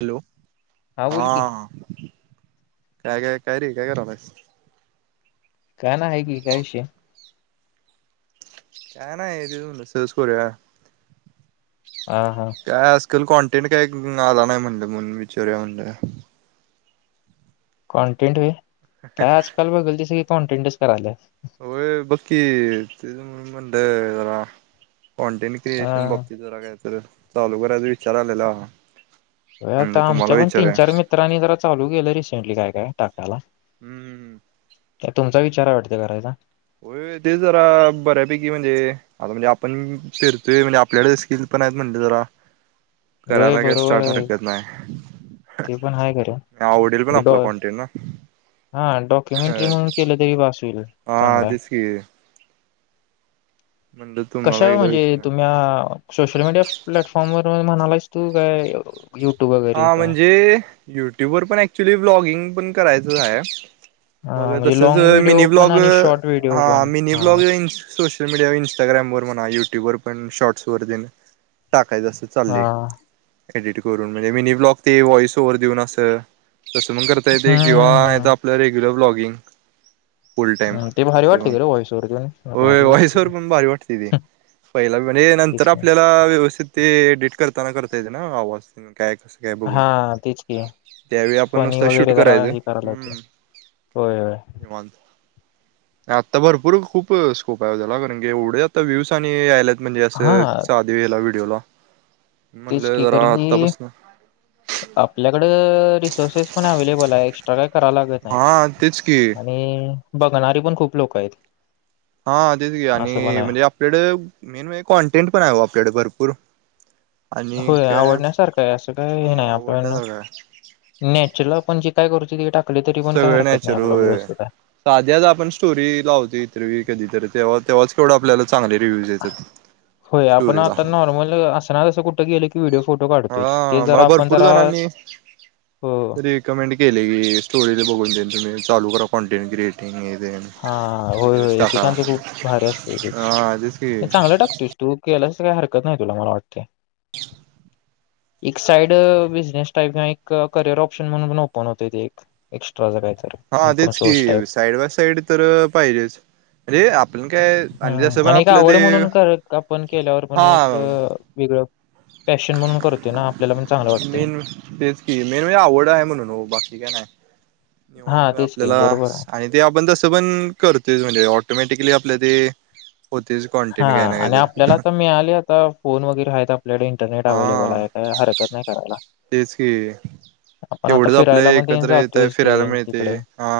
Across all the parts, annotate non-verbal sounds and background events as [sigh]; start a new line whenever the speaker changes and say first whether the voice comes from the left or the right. right: Hello
left: बोल की
right: हा काय काय काय र काय कयरा भाई
left: का ना आहे की कायषय
right: काय नाही तेच म्हणलं सहज करूया.
left: ह हा
right: काय आजकाल कॉन्टेंट काय आला नाही म्हणलं म्हणून विचारू म्हणलं
left: कॉन्टेंट व काय आजकाल बघल त स कॉन्टेंटच करायला
right: हो बाकी त म्हणडला कॉन्टेंट
left: हा
right: क्रिएशन बाबतीत जरा काय तर चालू करायचा विचार आलेला ह
left: आता आमच्या पण तीन चार मित्रांनी जरा चालू केेलं रिसेंटली काय काय टाकायला
right: हम्म
left: त्या तुमचा विचार वाडत करायचा
right: होय ते जरा बऱ्यापैकी म्हणजे आता म्हणजे आपण फिरतोय म्हणजे आपल्याकडे स्किल पण आहेत म्हणले जरा
left: होय
right: करायला कसत
left: बरोबर आहे
right: हरकत नाही
left: ते पण आहे खरं
right: आवडेल पण
left: डॉ
right: आपला कॉन्टेन न
left: हा डॉक्युमेंटरी म्हणून केलं तरी बासल
right: हा तस क तुम्हाला
left: कशावर
right: एकदा
left: म्हणजे
right: विचारूया
left: तुम््या सोशल मीडिया प्लॅटफॉर्मवर म्हणालास तू काय? यूट्यूब [unintelligible]
right: हा म्हणजे युट्यूबवर पण ऍक्च्युली व्लॉगिंग पण करायचंच आहे.
left: हा
right: मग
left: म्हणजे लॉंग
right: तसतर
left: व्हिडिओ
right: मिनी
left: पण
right: ब्लॉग
left: आणि शॉर्ट व्हिडिओ
right: हा
left: पण
right: मिनी
left: हा
right: ब्लॉग सोशल मीडिया इंस्टाग्रामवर म्हणा युट्यूब वर पण शॉर्ट्स वर देण टाकायचं असं
left: हा
right: चालय. एडिट करून म्हणजे मिनी ब्लॉग ते व्हॉइस ओव्हर देऊन असं तसं मग करता येते किंवा
left: हम्म हम्म
right: येत आपलं रेग्युलर ब्लॉगिंग फुल टाइम
left: हम्म ते भारी
right: तस
left: वाटते
right: पण
left: का रे व्हॉइस ओव्हर देऊन
right: हो
left: भारी वाटते
right: वॉईसवर पण भारी वाटते ती. पहिला म्हणजे नंतर
left: तेच ना
right: आपल्याला व्यवस्थित ते एडिट करताना करता येते ना आवाज काय कसं. काय बघून
left: हा तेच की
right: त्यावेळी आपण
left: फणी
right: नुसता शूट
left: वगैरे जरा
right: करायचं
left: हे करायला
right: हम्म
left: लागते. होय होय
right: आत्ता भरपूर खूप स्कोप आहे याला कारण की एवढे आता व्ह्यूज आणि यायलेत म्हणजे
left: हा
right: असं. दिवीला व्हडिओ ला म्हणले जरा आत्तापासन
left: आपल्याकड रिसोर्सेस पण अवलेबल आहे. काय करायला लागत नाही
right: हा तेच की
left: आणि बघणारी पण खूप लोक आहेत
right: हा तेच की
left: असं पण
right: आणि
left: आहे
right: म्हणजे आपल्याड मेन म्हणजे कॉन्टेंट पण आहे ओ आपल्याडे भरपूर आणि
left: होय
right: काय
left: आवडण्यासारखं आहे असं काही हे
right: हा
left: नाही आपल्या
right: आवडण्यासारखं आहे
left: नॅचरल आपण जे काय करतो ते टाकली तरी पण काय हरकत नाही आपल्या व्यवस्थित आहे.
right: साध्याच आपण स्टोरी लावतो इतर व कधीतरी तेव्हा तेव्हाच. थोडं आपल्याला चांगले रिव्ह्यू देतात स्टोरीला.
left: असना असं कुठ गेलं की व्हिडिओ फोटो काढतोयच ते
right: हा मला
left: जरा आपण
right: भरपूर
left: जरा
right: र कमेंट केले की स्टोरी ते बघून देईन तुम्ही चालू कॉन्टेंट क्रिएटिंग हे दे
left: हा होय होय एकेकांचं खूप भारी असत एकच
right: हा तेच की
left: चांगलं टाकतोस‌. तू केलास काही हरकत नाही तुला मला वाटते. एक साईड बिझनेस टाईप किंवा एक करिअर ऑप्शन म्हणून ओपन होतय ते एक एक्स्ट्रा च कायतरी
right: हा तेच की साईड बाय साईड तर पाहिजेच अरे आपण काय आणि जस
left: हम्म
right: पण
left: एक
right: आपलं
left: आवड
right: ते
left: म्हणून कर आपण केल्यावर पण
right: हा
left: एक वेगळं पॅशन म्हणून करतोय ना आपल्याला पण चांगलं वाटतय
right: मेन तेच की मेन म्हणजे आवड आहे म्हणून बाकी काय नाही
left: हा
right: निवांत
left: तेच की
right: आपल्याला
left: बरोबर आहे.
right: आणि ते आपण तसं पण करतोयच म्हणजे ऑटोमॅटिकली आपल्या ते होतीच
left: हा
right: कॉन्टेंट काय ना
left: आणि
right: काहीतर
left: आपल्याला आता मिळाले आता फोन वगैरे आहेत आपल्याकडे इंटरनेट अव्हेलेबल
right: हा
left: आहे काय हरकत नाही करायला.
right: तेच की
left: आपण आता
right: एवढंच आपल्या
left: फिरायला पण तेन
right: एकत्र येतय
left: जातोयच ते
right: फिरायला मिळते
left: तिकडं
right: हा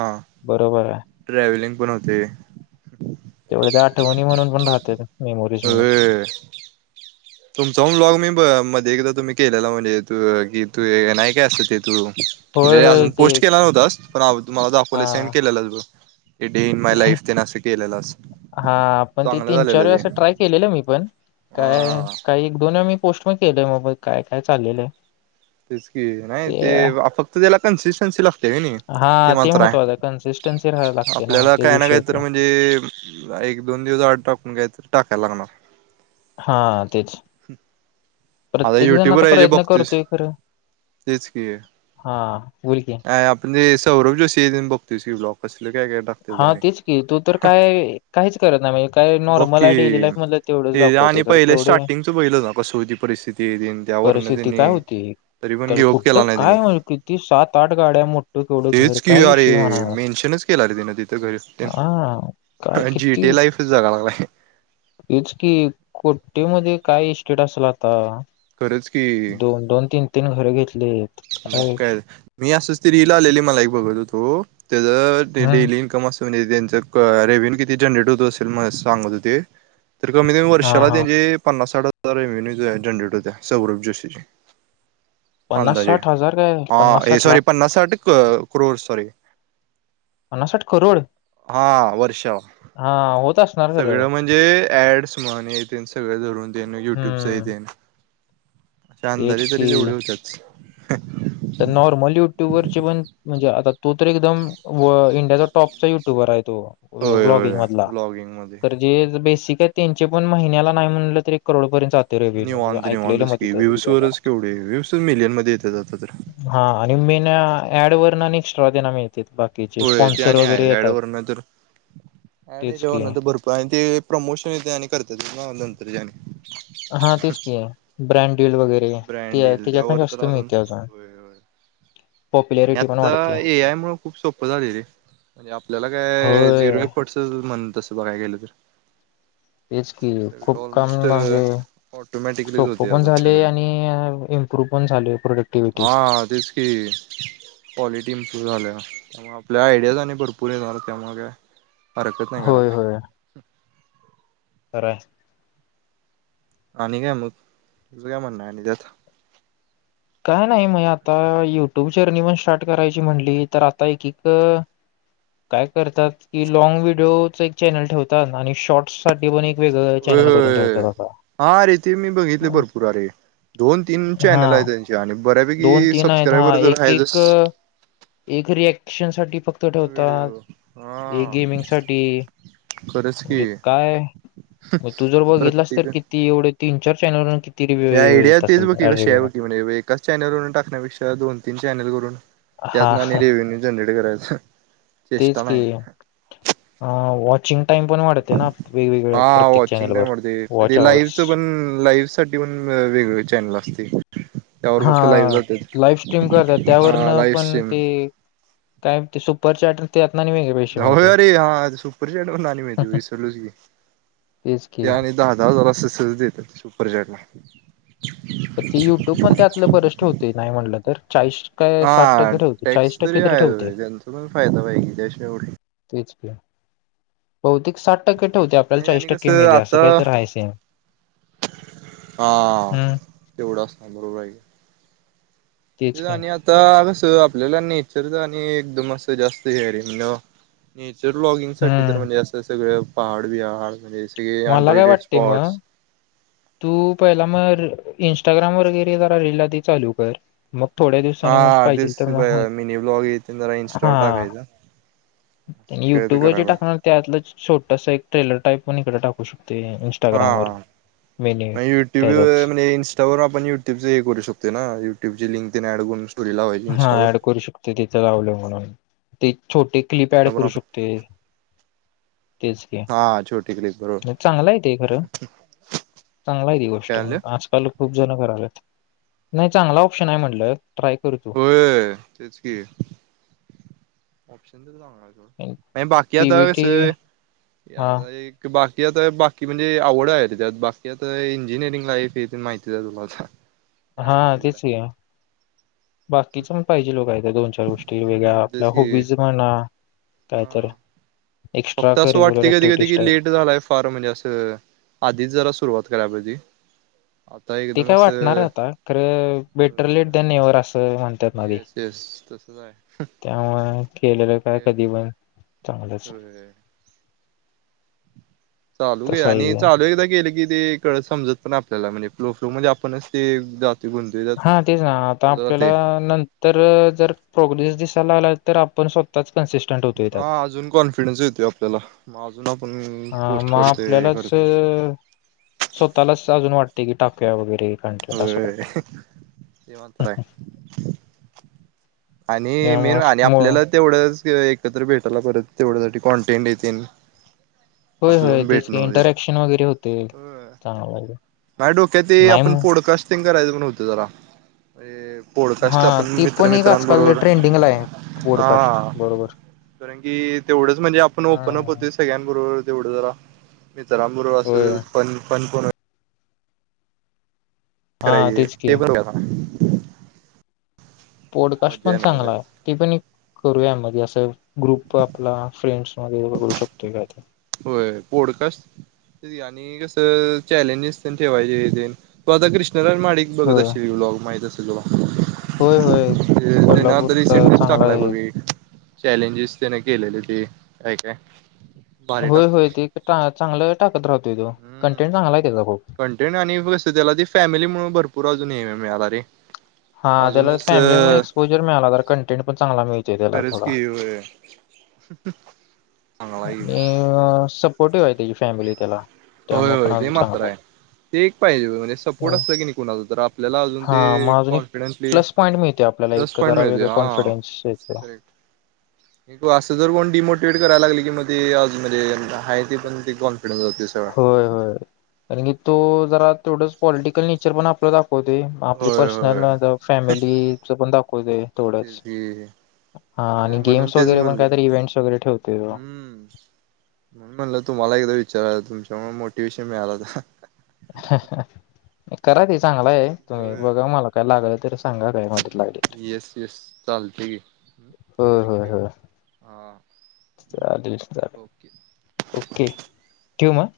left: बरोबर आहे
right: ट्रॅव्हलिंग पण होतय
left: तेवढे ते आठवणी म्हणून पण राहते मेमोरीज म्हणून
right: हम् [unintelligible] तुमचा ब्लॉग मी मध्ये एकदा तुम्ही केलेला म्हणजे कि तू नाही काय असत ते तू
left: होय होय
right: अजून
left: ते
right: पोस्ट केला नव्हतास पण मला
left: हा
right: दाखवले सेंड केलेलं बग
left: हा पण ते
right: चांगलं
left: तीन चार
right: झालेलं ते
left: वेळेस अस ट्राय केलेलं मी पण काय
right: हा.
left: काही एक दोन मी पोस्ट पण केलंय मग काय काय चाललेल
right: तेच कि नाही ते फक्त त्याला कन्सिस्टन्सी लागते
left: हा
right: ते मात्र आहे
left: महत्त्वाचं कन्सिस्टन्सी राहायला लागते
right: आपल्याला
left: तेच
right: काय ना
left: विषय
right: काय तर
left: होतोय
right: म्हणजे ते एक दोन दिवस आड टाकून घ्याय तर टाकायला लागणार
left: हा तेच प्रत्येक जण
right: युट्यूबर
left: आता
right: आहे जे
left: प्रयत्न
right: बघतोयस
left: करतोय खरं,
right: तेच
left: हा बोलकी
right: म्हणज सौरभ जोशी ए दिन बघतोस की ब्लॉक असलं काही काही टाकतोय
left: हा तेच की तू तर काय काहीच करत ना म्हणजे काय
right: बघ
left: नॉर्मल आहे डेली
right: की
left: लाईफ मधल
right: ते आणि पहिले स्टार्टिंगच बघितलस ना कशी होती परिस्थिती ते त्यावरन त्यांनी तरी पण
left: तर
right: गिव्हअप
left: कुठ
right: केला नाही त्याने
left: काय म्हण किती सात आठ गाड्या मोठ केवढं घर काय विषयी म्हणाला
right: टेन्शन केला रे तिन तिथं
left: काय
right: घरी जीटी लाईफच जागा लागला
left: तेच कि कोट्टी मध्ये काय इस्टेट असेल आता
right: खरंच की
left: दोन दोन तीन तीन घर घेतली
right: मग काय मी असंच ती रिल आलेली मला एक असंच बघत होतो त्याच ते
left: हम्म
right: डेली इन्कम अस तुम् त्यांच रेव्हन्यू किती जनरेट होत असेल मला सांगत ते तर कमी कमी
left: हा
right: वर्षाला
left: हा
right: त्यांची पन्नास साठ हजार रेव्न्यू जो आहे जनरेट होत्या सौरभ जोशीची
left: पन्नास साठ हजार काय पन्नास
right: हा
left: साठ
right: सॉरी
left: लाख
right: पन्नास साठ करोड सॉरी
left: पन्नास साठ करोड
right: हा वर्षाव
left: हा होत असणार खरं
right: सगळं म्हणजे ऍड्स म्हण हेतेन सगळं धरून तेन युट्यूबचं
left: हम्म
right: तेन अधे
left: तेच की
right: तरी तेवढ्या होच्यात [inaudible]
left: तर नॉर्मल युट्यूब वरचे पण म्हणजे आता तो तर एकदम इंडियाचा टॉपचा युट्युबर आहे तो
right: होय
left: व्लॉगिंग
right: होय
left: मधला
right: ब्लॉगिंग मध्ये
left: ते बेसिकच तेच पण महिन्याला नाही म्हणलं तर करोडपर्यंत जात
right: निवांत निवांतच की व्युवज वरच केवढे व्यवसच मिलियन मध्ये येत जात तर
left: हा आणि मेन ऍड वर आणि स्ट्रॉ देरा मिळत बाकीचे
right: होय ते
left: स्पॉन्सर
right: आणि
left: वगैरे
right: आहे ऍड
left: येतात
right: वरन तर ऍड
left: तेच कि
right: याच्यावरन तर भरपूर आणि ते प्रमोशन येत आणि करतात नंतरच्या
left: हा तेच की ब्रँड वेळ वगैरे ते
right: ब्रँड येईल
left: त्याच्यात ना
right: दवरत रा
left: जास्त
right: आणून
left: मिळते अजून
right: होयय आणि
left: पॉप्युलॅरिटी पण
right: आता
left: वाढते
right: ए आय मूळ खूप सोपं झालंय रे म्हणजे आपल्याला काय
left: होय
right: झिरो ए पटचं म्हण तसं बघाय केलं तर
left: तेच की खूप
right: सगळ
left: काम
right: ऑलमोस्ट
left: म्हणजे
right: ऑटोमॅटिकलीच
left: सोपं
right: होते
left: पण
right: आता
left: झाले
right: सगळं
left: आणि इम्प्रूव्ह पण झाल प्रोडक्टिव्हिटी
right: हा क क्वालिटी इम्प्रूव्ह झाल्या त्या आपल्या आयडियाज आणि भरपूर येणार त्या मग हरकत नाही
left: होय
right: करायला
left: तर
right: आणि काय मग तुझं काय म्हणण आणि त्यात
left: काय नाही म आता युट्यूब जर्नी पण स्टार्ट करायची म्हणली तर आता एक एक काय करतात की लॉग व्हिडिओच एक चॅनल ठेवतात आणि शॉर्टस साठी पण एक वेगळं
right: होय
left: चॅनल करून
right: होय
left: ठेवतात आता
right: हा अरे ते मी बघितले भरपूर अरे दोन तीन
left: हा
right: चॅनल आहे त्यांचे आणि
left: दोन
right: बऱ्यापैकी
left: तीन आहेत हा
right: सबस्क्रायबर जर
left: एक
right: आहे जस
left: एक एक रिएक्शन साठी फक्त ठेवतात
right: व्हिडिओ
left: एक
right: हा
left: गेमिंग साठी
right: खरंच की
left: म्हणजे काय तू जर बघितलास तर
right: प्रत्येक
left: किती एवढे तीन चार चॅनल किती रिव्ह्यू
right: आयडिया
left: येत
right: तेच
left: असेल
right: बघकी
left: ऍड
right: कशी आहे
left: रिव्ह्यू
right: बकी म्हणजे एकाच चॅनेलवरून टाकण्यापेक्षा दोन तीन चॅनेलवरून त्यात
left: हा
right: ना आणि रेव्न्यू जनरेट करायचा चेष्टा
left: तेच की
right: नाही
left: वॉचिंग टाइम पण वाढते ना वेगवेगळ्या
right: हा
left: प्रत्येक
right: वॉचिंग
left: चॅनलवर
right: टाइम
left: वॉच अवर्स
right: लाईव्हच पण लाव साठी पण वेग चॅनल असते त्यावर
left: हा
right: फक्त लाईव्ह जातात
left: लाईफ स्ट्रीम करतात त्यावरन
right: लाईव्ह
left: पण
right: स्ट्रीम
left: ते काय ते सुपर चार्टर तेत ना नाही वेगळे पैसे
right: हो
left: मिळतात
right: अरे हा सुपर चॅट म्हणून आ मी त विसरलूस की
left: तेच
right: ते
left: की
right: आणि दहा दहा हजार अस देतात सुपर चॅट ला
left: तर ते युट्यूब पण त्यातलं बरेच ठेवते नाही म्हटलं तर चाळीस काय साठ
right: हा
left: टक्के ठेवते
right: टॅक्स
left: चाळीस टक्के
right: तरी
left: ठेवते
right: आहे त्यांचा पण फायदा च आहे त्याशिवाय एवढ
left: तेच की बहुतेक साठ टक्के ठेवते आपल्याला
right: आणि
left: चाळीस
right: आणि
left: टक्के
right: कसं
left: मिळते असं
right: आता
left: काही तर आहेयच
right: हा
left: हम्म
right: तेवढा असता बरोबर आहे
left: तेच की
right: आणि आता कसं आपल्याला नेचरच आणि एकदम असं जास्त हे आहे रे म्हणज नेचर ब्लॉगिंग साठी तर
left: हम्म
right: म्हणजे असं सगळं पहाड बहाड म्हणजे
left: मला काय
right: अडेड
left: वाटते
right: स्पॉट्स
left: मग तू पहिला मग इं्स्टाग्राम वगैरे जरा रीलधी चालू कर मग थोड्या दिवसाांनी मग
right: हा
left: पाहिजे
right: तेच
left: तर मग
right: मिनी ब्लॉग येथे जरा
left: हा
right: इन्स्टॉल टाकायचा काय ते
left: युट्यूबवरर जे
right: करावा
left: टाकणार त्यातलं छोटस एक ट्रेलर टाईप पण इकडे टाकू शकते इ
right: हा म युट्युब
left: त्याचाच
right: म्हण इस्ट त्यावरून आपण यूट्यूबचे हे करू शको ना युटूब लिंक ऍड करून स्टोरी लावायची
left: हा
right: इंस्टावर
left: ऍड करू शकते तिथं लावलं म्हणून ते छोटे क्लिप ऍड
right: वरनं पण
left: करू
right: आप
left: शकत ते तेच क
right: हा छोट कि
left: चांगला आहे ते खरं चांगला आहे त गोष्ट
right: काय म्हणलं
left: आजकाल खूप जण करल्यात नाही चांगला ऑप्शन आहे म्हटलं ट्राय करू
right: हो तेच की ऑप्शन तर चांगलाय नाही बाकी आता
left: पीबीटी
right: कसं
left: हा
right: की बाकी आता बाकी म्हणजे आवड आहे त्यात बाकी आता इंजिनिअरिंग लाईफ आहे माहिती आहे तुला
left: हा
right: काय अवघड
left: तेच
right: आहे
left: की बाकीच पण पाहिजे लोक आहे दोन चार गोष्टी वेगळ्या
right: हम्म
left: आपल्या
right: तेच की
left: हॉबीज म्हणा
right: हा
left: काय तर एक्स्ट्रा
right: फक्त असं
left: करिक्युलर
right: वाटते कधी कधी
left: ऍक्टिव्हिटीज
right: कि
left: टाईप
right: लेट झालाय. फार म्हणजे असं आधीच जरा सुरुवात कराय पाहिजे आता एकदम असं
left: खर बेटर लेट
right: अ
left: दन ये असं म्हणत
right: येस येस तसंच आहे
left: [unintelligible] त्यामुळे केलेलं काय
right: ओके
left: कधी पण चांगलंच
right: होय चालू बी
left: तसं आहे
right: आणि
left: ते.
right: चालू एकदा केलं की ते समजत पण आपल्याला म्हणजे फ्लो फ्लो मध्ये आपणच ते जा
left: हा तेच ना आता आपल्याला नंतर तर जर प्रोग्रेस दिसायला लागला तर आपण स्वतःच कन्सिस्टंट होतो
right: हा अजून कॉन्फिडन्स येतो आपल्याला मग अजून आपण
left: हा
right: पोस्ट
left: मग
right: करतो हे
left: आपल्यालाच
right: करतो.
left: अ, स्वतःलाच अजून वाट
right: होय ते माञ आहे आणि
left: त्यामुळे
right: मेन
left: अस-
right: आणि
left: मु-
right: आपल्याला तेवढंच एकत्र भेटाला परत तेवढ्यासाठी कॉन्टेंट हे तेन
left: होय होय तेच काही इंटरॅक्शन वगैरे होते चांगलय
right: नाही डोक्यात ते आपण पोडकास्टिंग करायचं पण होत जरा
left: हा
right: पॉडकास्ट आपण
left: ती पण एक आजकाल
right: मित्रमित्रांबरोबर
left: ट्रेंडिंगला आहे
right: हा
left: पॉडकास्ट बरोबर
right: कारण की तेवढंच म्हणजे आपण
left: हा
right: ओपन अप होतेस. सगळ्यांन बरोबर तेवढं जरा मित्रांन बरोबर
left: होय
right: असं पण पण
left: हा
right: करायचं
left: तेच की
right: ते पण
left: पोडकास्ट
right: मज्जा
left: पण
right: येणार
left: चांगला आहे
right: त्याला
left: ते पण करूया मध्ये असं ग्रुप आपला फ्रेंड्स मग करू शकतोय का आता
right: होय पोडकास्ट आणि कसं चॅलेंजेस ठेवायचे तो आता कृष्णरा महाडिक. बघत
left: होय
right: असशली ब्लाँग माहित असेल तुला?
left: होय होय
right: ते ना तरी
left: कोल्हापूरचा
right: सेंडस
left: चांगला
right: टाकलाय
left: आहे.
right: बघ चॅलेंजेस तेन केलेले ते काय काय भारी
left: होय होय
right: टाकतोय
left: ते चांगलं टाकत राहतोय तो
right: हम्म
left: कंटेंट चांगला आहे त्याचा खूप
right: कंटेंट आणि मग त्याला ती फॅमिली म्हणून भरपूर अजून ये मिळाला रे
left: हा त्याला फॅमिलीमुळे
right: अजूनच
left: एक्सपोजर मिळाला तर कंटेंट पण चांगला मिळते त्याला
right: खरंच
left: थोडा
right: की होय [inaudible] की
left: आणि
right: पण
left: सपोर्टिव्ह आहे त्याची फॅमिली त्याला त्यामुळे
right: होय
left: पण
right: होय ते
left: अजून
right: मात्र आहे.
left: चांगलाय
right: ते एक पाहिजे म्हणजे सपोर्ट असलं की नाही कुणाच तर आपल्याला अजून ते
left: हा मग अजून एक
right: कॉन्फिडेनसली
left: प्लस पॉईंट मिळते आपल्याला एक जरा वेगळं कॉन्फिडन्स येते.
right: करेक्ट. असं जर कोण डिमोटिवेट करायला लागलं कि मग ते म्हणजे आहे ते पण ते कोण
left: होय होय कारण की तो जरा ते थोडंच पॉलिटिकल नेचर पण आपलं दाखवते आपली
right: होय होय
left: पर्सनल फॅमिलीच पण दाखवत आहे थोडंच
right: ह [inaudible]
left: हा आणि गेम्स वगैरे पण काहीतरी इवेंट्स वगैरे ठेवतय
right: हम्म. म्हणलं तुम्हाला एकदा विचारायला तुमच्यामुळे मोटिवे्शन मिळालाता
left: करा ते चांगला आहे तुम्ही
right: होय
left: बघा मला काय लागल तर- सांगा काय मदत लागली तर
right: येस येस चालते की
left: होय होय
right: थँक्यू
left: होय
right: [inaudible]
left: चालेल
right: ओके.
left: चालेल ओके ठेव मग